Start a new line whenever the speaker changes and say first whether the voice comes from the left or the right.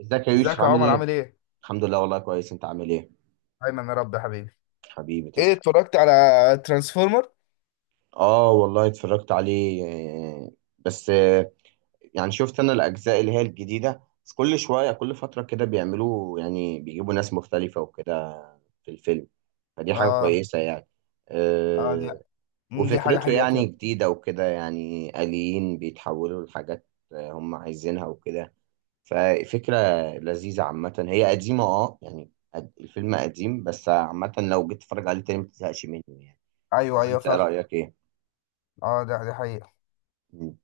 right: ازيك يا يوسف،
left: ازيك يا
right: عامل
left: عمر،
right: ايه؟
left: عامل ايه؟
right: الحمد لله، والله كويس. انت عامل ايه؟
left: ايمن يا رب يا حبيبي.
right: حبيبي
left: ايه،
right: تسلم.
left: اتفرجت على ترانسفورمر؟
right: اه، والله اتفرجت عليه. آه، بس يعني شفت انا الاجزاء اللي هي الجديدة، بس كل شوية كل فترة كده بيعملوا، يعني بيجيبوا ناس مختلفة وكده في الفيلم، فدي حاجة
left: اه
right: كويسة يعني.
left: اه، دي
right: آه،
left: مم، دي حاجة
right: وفكرته
left: حقيقة
right: يعني
left: فعلا.
right: جديدة وكده، يعني آليين بيتحولوا لحاجات هم عايزينها وكده. ففكرة لذيذة، عامة هي قديمة، اه يعني الفيلم قديم، بس عامة لو جيت تتفرج عليه تاني ما تزهقش منه يعني.
left: ايوه
right: ولا
left: ايوه،
right: انت
left: فاهم.
right: رأيك ايه؟
left: اه، دي حقيقة.
right: مم.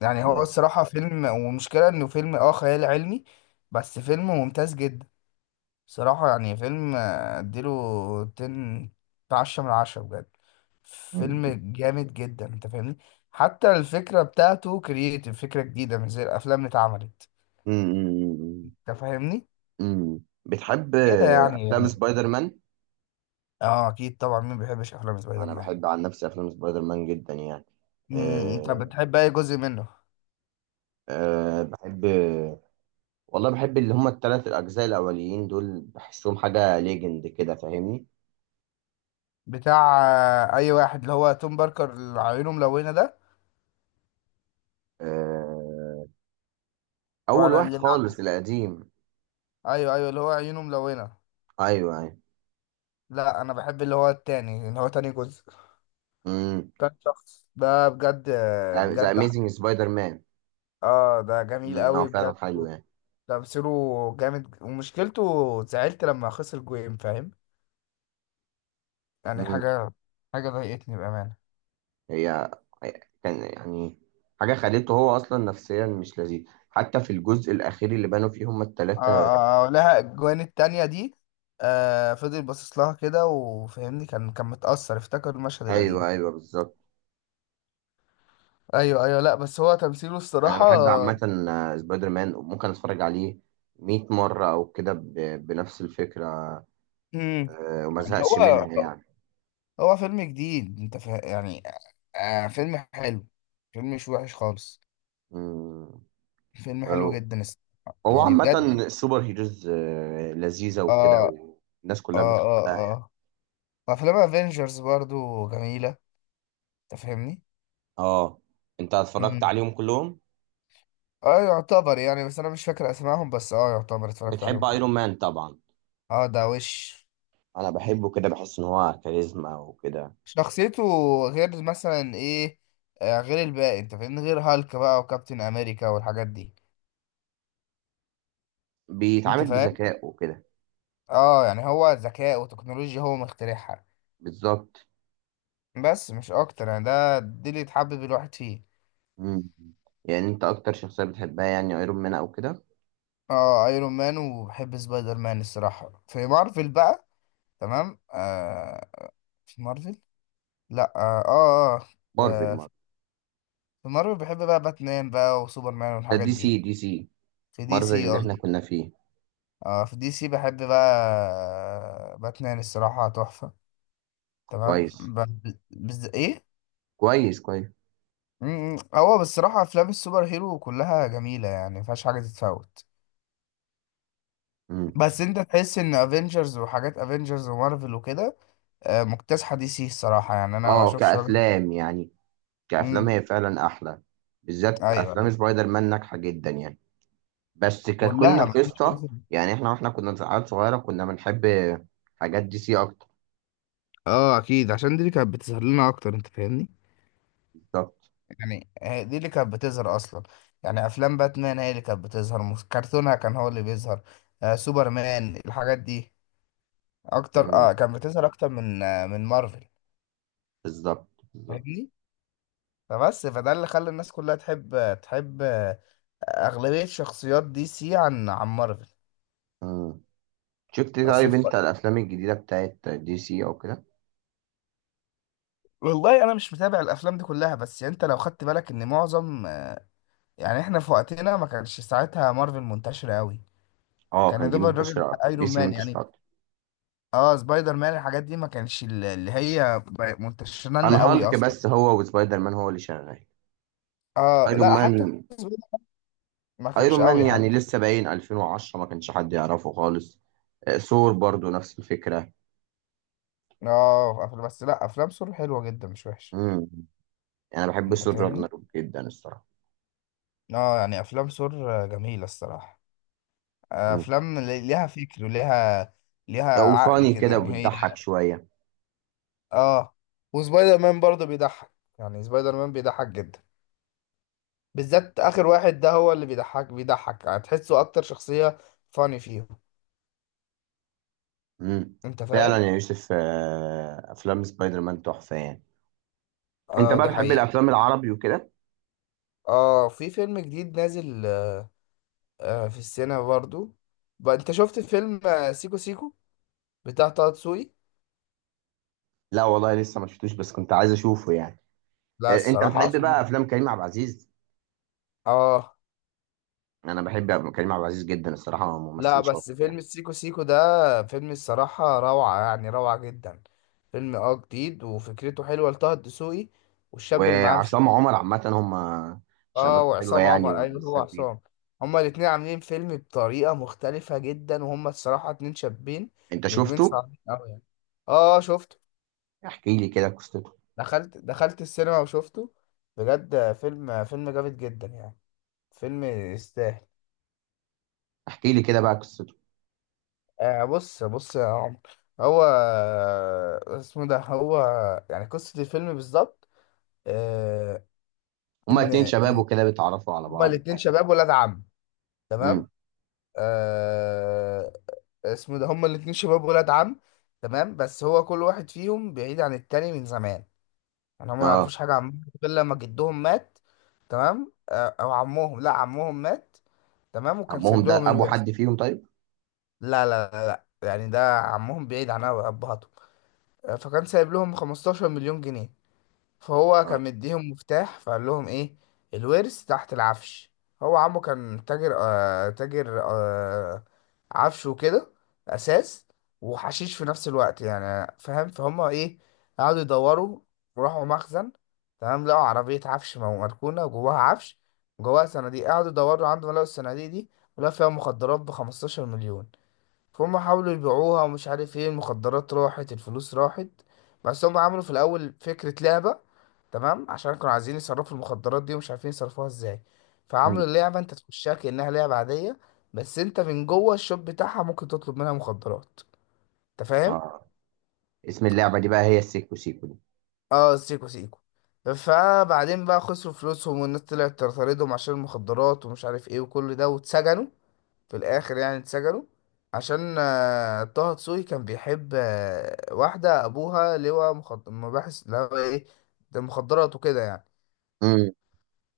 left: يعني هو الصراحة فيلم، ومشكلة انه فيلم خيال علمي. بس فيلم ممتاز جدا. صراحة يعني فيلم، اديله 10. 10 من 10 بجد.
right: مم.
left: فيلم جامد جدا، انت فاهمني؟ حتى الفكرة بتاعته كرييتيف، فكرة جديدة مش زي الافلام اللي اتعملت.
right: مم.
left: انت فاهمني؟
right: مم. بتحب
left: كده يعني
right: افلام
left: يعني
right: سبايدر مان؟
left: اه اكيد طبعا، مين بيحبش افلام سبايدر
right: انا
left: مان؟
right: بحب عن نفسي افلام سبايدر مان جدا يعني.
left: انت
right: أه،
left: بتحب اي جزء منه؟
right: أه، بحب. والله بحب اللي هما الثلاث الاجزاء الاولين دول، بحسهم حاجة ليجند كده، فاهمني؟
left: بتاع اي واحد، اللي هو توم باركر اللي عيونه ملونه ده؟
right: أه، اول
left: ولا
right: واحد
left: اللي بعد؟
right: خالص القديم.
left: ايوه ايوه، اللي هو عيونه ملونه.
right: ايوه، ايوه.
left: لا، انا بحب اللي هو التاني، اللي هو تاني جزء.
right: مم.
left: تاني شخص ده بجد،
right: ذا
left: بجد
right: اميزنج سبايدر مان.
left: اه، ده جميل
right: هو
left: قوي
right: فعلا
left: بجد.
right: حلو يعني.
left: تمثيله جامد، ومشكلته زعلت لما خسر جوين، فاهم يعني
right: مم.
left: حاجه ضايقتني بامان.
right: هي كان يعني حاجة خليته هو أصلا نفسيا مش لذيذ، حتى في الجزء الأخير اللي بانوا فيه هما
left: اه
right: التلاتة.
left: اه، لها الجوان التانية دي. فضل باصص لها كده، وفهمني كان متأثر، افتكر المشهد القديم.
right: أيوه، أيوه، بالظبط.
left: ايوه ايوه، لا بس هو تمثيله
right: أنا
left: الصراحة.
right: بحب عامة سبايدر مان، وممكن أتفرج عليه مية مرة أو كده بنفس الفكرة.
left: امم.
right: وما
left: يعني
right: زهقش
left: هو
right: منها يعني.
left: هو فيلم جديد، انت يعني. فيلم حلو، فيلم مش وحش خالص،
right: مم.
left: فيلم حلو
right: آه،
left: جدا الصراحة.
right: هو
left: يعني
right: عامة
left: بجد.
right: السوبر هيروز لذيذة
left: اه
right: وكده، والناس كلها
left: اه اه
right: بتحبها يعني.
left: اه، وافلام افنجرز برضو جميلة. انت فاهمني؟
right: اه، انت اتفرجت
left: مم.
right: عليهم كلهم؟
left: اه، يعتبر يعني، بس انا مش فاكر اسمائهم، بس يعتبر اتفرجت عليهم
right: بتحب
left: كلهم.
right: ايرون مان طبعا.
left: اه، ده وش
right: انا بحبه، كده بحس ان هو كاريزما وكده.
left: شخصيته، غير مثلا ايه؟ غير الباقي، انت فاهمني، غير هالك بقى وكابتن امريكا والحاجات دي. انت
right: بيتعامل
left: فاهم.
right: بذكاء وكده.
left: اه، يعني هو ذكاء وتكنولوجيا، هو مخترعها.
right: بالظبط.
left: بس مش اكتر يعني، دي اللي تحبب الواحد فيه.
right: مم. يعني انت اكتر شخصية بتحبها يعني ايرون مان او كده؟
left: اه، ايرون مان وبحب سبايدر مان الصراحة في مارفل بقى. تمام، في مارفل. لا اه اه,
right: مارفل،
left: في
right: مارفل.
left: في مارفل بحب بقى باتمان بقى، وسوبرمان
right: ده
left: والحاجات
right: دي سي،
left: دي.
right: دي سي.
left: في دي
right: مارفل
left: سي.
right: اللي احنا كنا فيه.
left: اه، في دي سي بحب بقى. باتمان الصراحة تحفة. تمام
right: كويس،
left: ايه.
right: كويس، كويس.
left: هو بالصراحة افلام السوبر هيرو كلها جميلة، يعني مفيهاش حاجة تتفوت.
right: مم.
left: بس انت تحس ان افنجرز، وحاجات افنجرز ومارفل وكده مكتسحة دي سي الصراحة، يعني انا ما
right: اه،
left: اشوفش وجه.
right: كأفلام يعني. كأفلام
left: امم.
right: هي فعلا احلى. بالذات
left: ايوه أيوة.
right: افلام سبايدر مان ناجحة جدا يعني. بس ككنا
left: كلها مفيش
right: قصة،
left: فرصة.
right: يعني احنا كنا عيال صغيرة، كنا بنحب حاجات دي سي اكتر.
left: اه اكيد، عشان دي اللي كانت بتظهر لنا اكتر، انت فاهمني.
right: بالظبط،
left: يعني هي دي اللي كانت بتظهر اصلا. يعني افلام باتمان هي اللي كانت بتظهر، كرتونها كان هو اللي بيظهر. سوبرمان الحاجات دي اكتر، كانت بتظهر اكتر من مارفل.
right: بالظبط، بالظبط.
left: فاهمني. فبس فده اللي خلى الناس كلها تحب، اغلبيه شخصيات دي سي عن مارفل.
right: مم. شفت
left: اصل
right: طيب
left: في-
right: انت الافلام الجديده بتاعت دي سي او كده؟
left: والله انا مش متابع الافلام دي كلها، بس يعني انت لو خدت بالك ان معظم يعني احنا في وقتنا ما كانش ساعتها مارفل منتشره قوي.
right: اه،
left: كان يا
right: كان دي
left: دوب الراجل
right: منتشره اكتر دي
left: ايرون
right: سي
left: مان
right: منتشره
left: يعني.
right: اكتر
left: اه سبايدر مان الحاجات دي، ما كانش اللي هي منتشره
right: عن
left: لنا قوي
right: هالك،
left: اصلا.
right: بس هو وسبايدر مان هو اللي شغال.
left: اه
right: ايرون
left: لا،
right: مان.
left: حتى سبايدر ما
right: ايرون
left: كانش
right: مان
left: قوي
right: يعني
left: حتى.
right: لسه باين 2010 ما كانش حد يعرفه خالص. ثور برضو نفس الفكره.
left: اه بس لا، افلام سور حلوه جدا، مش وحشه.
right: امم انا بحب
left: انت
right: ثور
left: فاهمني.
right: راجناروك جدا الصراحه.
left: اه يعني، افلام سور جميله الصراحه،
right: امم
left: افلام ليها فكر، وليها ليها عقل
right: وفاني
left: كده
right: كده
left: يعني هي.
right: بتضحك شويه.
left: اه، وسبايدر مان برضه بيضحك، يعني سبايدر مان بيضحك جدا، بالذات اخر واحد ده هو اللي بيضحك، هتحسه اكتر شخصيه فاني فيهم.
right: امم
left: انت
right: فعلا
left: فاهم.
right: يا يوسف، افلام سبايدر مان تحفه يعني. انت
left: اه
right: بقى
left: دي
right: بتحب
left: حقيقة.
right: الافلام العربي وكده؟
left: اه في فيلم جديد نازل في السينما برضو. بقى انت شفت فيلم سيكو سيكو بتاع طه دسوقي؟
right: لا والله، لسه ما شفتوش، بس كنت عايز اشوفه يعني.
left: لا
right: انت
left: الصراحة
right: بتحب بقى
left: فيلم.
right: افلام كريم عبد العزيز.
left: اه
right: انا بحب كريم عبد العزيز جدا الصراحه، هو
left: لا،
right: ممثل
left: بس
right: شاطر يعني.
left: فيلم سيكو سيكو ده فيلم الصراحة روعة، يعني روعة جدا. فيلم جديد وفكرته حلوة لطه دسوقي، والشاب اللي معاه مش.
right: وعصام عمر عامه هم
left: اه
right: شباب حلوه
left: وعصام
right: يعني
left: عمر، ايوه هو
right: ولسه جديده.
left: عصام. هما الاتنين عاملين فيلم بطريقة مختلفة جدا، وهما الصراحة اتنين شابين
right: انت
left: نجمين
right: شفته؟
left: صعبين اوي يعني. اه شفته.
right: احكي لي كده قصته.
left: دخلت السينما وشفته، بجد فيلم جامد جدا يعني. فيلم يستاهل.
right: احكي لي كده بقى قصته.
left: بص بص يا عمر، هو اسمه ده، هو يعني قصة الفيلم بالظبط. آه
right: هما
left: إن
right: اتنين شباب
left: إن
right: وكده بيتعرفوا على
left: هما
right: بعض
left: الاتنين
right: تقريبا.
left: شباب ولاد عم.
right: امم
left: تمام. آه اسمه ده، هما الاتنين شباب ولاد عم. تمام، بس هو كل واحد فيهم بعيد عن التاني من زمان. يعني هم ما
right: اه،
left: يعرفوش حاجة عن بعض غير لما جدهم مات. تمام، أو عمهم، لا عمهم مات. تمام، وكان
right: ابوهم
left: سايب
right: ده
left: لهم
right: ابو
left: الورث.
right: حد فيهم طيب؟
left: لا لا لا لا، يعني ده عمهم بعيد عن أبهاتهم. فكان سايب لهم 15 مليون جنيه. فهو
right: اه.
left: كان مديهم مفتاح، فقال لهم ايه؟ الورث تحت العفش. هو عمه كان تاجر عفش وكده، اساس، وحشيش في نفس الوقت، يعني فاهم فهم ايه. قعدوا يدوروا، وراحوا مخزن. تمام، لقوا عربية عفش مركونة، جواها عفش، جواها صناديق. قعدوا يدوروا عندهم، لقوا الصناديق دي، ولقوا فيها مخدرات ب 15 مليون. فهم حاولوا يبيعوها، ومش عارف ايه، المخدرات راحت، الفلوس راحت. بس هم عملوا في الاول فكرة لعبة. تمام، عشان كانوا عايزين يصرفوا المخدرات دي، ومش عارفين يصرفوها ازاي.
right: مم.
left: فعملوا اللعبة، انت تخشها كأنها لعبة عادية، بس انت من جوه الشوب بتاعها ممكن تطلب منها مخدرات. انت فاهم.
right: اه. اسم اللعبه دي بقى هي السيكو سيكو دي.
left: اه سيكو سيكو. فبعدين بقى خسروا فلوسهم، والناس طلعت تطاردهم عشان المخدرات ومش عارف ايه، وكل ده واتسجنوا في الاخر يعني. اتسجنوا عشان طه دسوقي كان بيحب واحدة أبوها لواء مباحث، لا ايه، ده مخدرات وكده يعني.
right: امم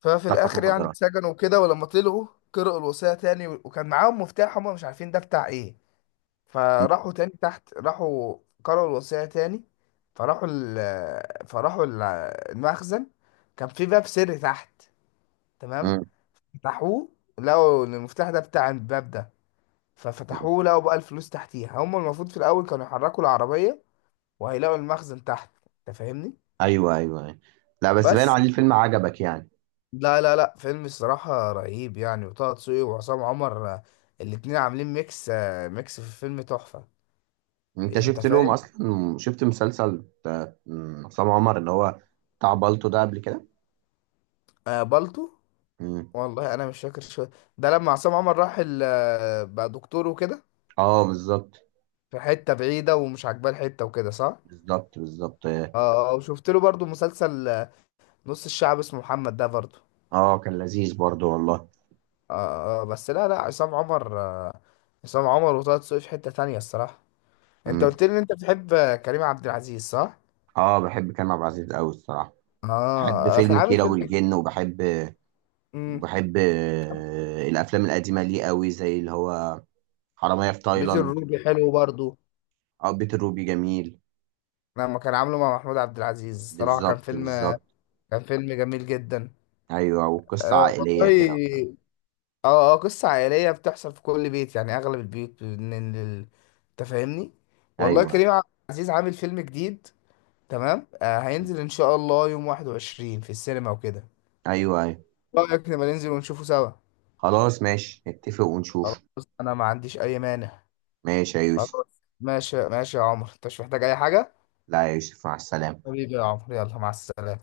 left: ففي
right: صفقه
left: الاخر يعني
right: مخدرات.
left: اتسجنوا وكده، ولما طلعوا قرأوا الوصية تاني، وكان معاهم مفتاح هم مش عارفين ده بتاع ايه. فراحوا تاني تحت، راحوا قرأوا الوصية تاني، فراحوا ال فراحوا ال- المخزن، كان في باب سري تحت. تمام، فتحوه، لقوا ان المفتاح ده بتاع الباب ده،
right: امم
left: ففتحوه لقوا بقى الفلوس تحتيها. هم المفروض في الاول كانوا يحركوا العربية وهيلاقوا المخزن تحت، انت فاهمني.
right: ايوه، ايوه، أيوة. لا بس باين
left: بس
right: عليه الفيلم عجبك يعني.
left: لا لا لا، فيلم الصراحة رهيب يعني، وطه دسوقي وعصام عمر الاتنين عاملين ميكس في الفيلم تحفة.
right: انت
left: انت
right: شفت لهم
left: فاهم.
right: اصلا، شفت مسلسل عصام عمر اللي هو بتاع بالطو ده قبل كده.
left: بالطو.
right: مم.
left: والله انا مش فاكر شو، ده لما عصام عمر راح بقى دكتور وكده،
right: اه، بالظبط،
left: في حتة بعيدة ومش عاجباه الحتة وكده، صح؟
right: بالظبط، بالظبط.
left: اه، وشفت له برضو مسلسل نص الشعب اسمه محمد ده برضو.
right: اه، كان لذيذ برضو والله.
left: اه، بس لا لا عصام عمر، عصام عمر وطه دسوقي في حتة تانية الصراحة. انت
right: مم.
left: قلت لي ان انت بتحب كريم عبد العزيز، صح؟
right: اه، بحب كريم عبد العزيز قوي الصراحه.
left: اه
right: بحب
left: في
right: فيلم
left: عامل
right: كيرة
left: فيلم
right: والجن، وبحب الافلام القديمه ليه قوي، زي اللي هو حراميه في
left: بيت
right: تايلاند.
left: الروبي حلو برضو،
right: اه، بيت الروبي جميل.
left: لما كان عامله مع محمود عبد العزيز، صراحة كان
right: بالظبط،
left: فيلم،
right: بالظبط.
left: كان فيلم جميل جدا.
right: ايوه، وقصه
left: أه
right: عائليه كده.
left: والله. اه اه قصة عائلية، بتحصل في كل بيت، يعني أغلب البيوت من أنت فاهمني. والله
right: ايوه،
left: كريم عبد العزيز عامل فيلم جديد، تمام، هينزل إن شاء الله يوم 21 في السينما وكده.
right: ايوه، ايوه.
left: إيه رأيك نبقى ننزل ونشوفه سوا؟
right: خلاص، ماشي، نتفق
left: خلاص،
right: ونشوف.
left: أنا ما عنديش أي مانع.
right: ماشي يا يوسف.
left: خلاص ماشي، ماشي يا عمر، أنت مش محتاج أي حاجة؟
right: لا يا يوسف، مع السلامة.
left: حبيبي يا عمر، يلا مع السلامة.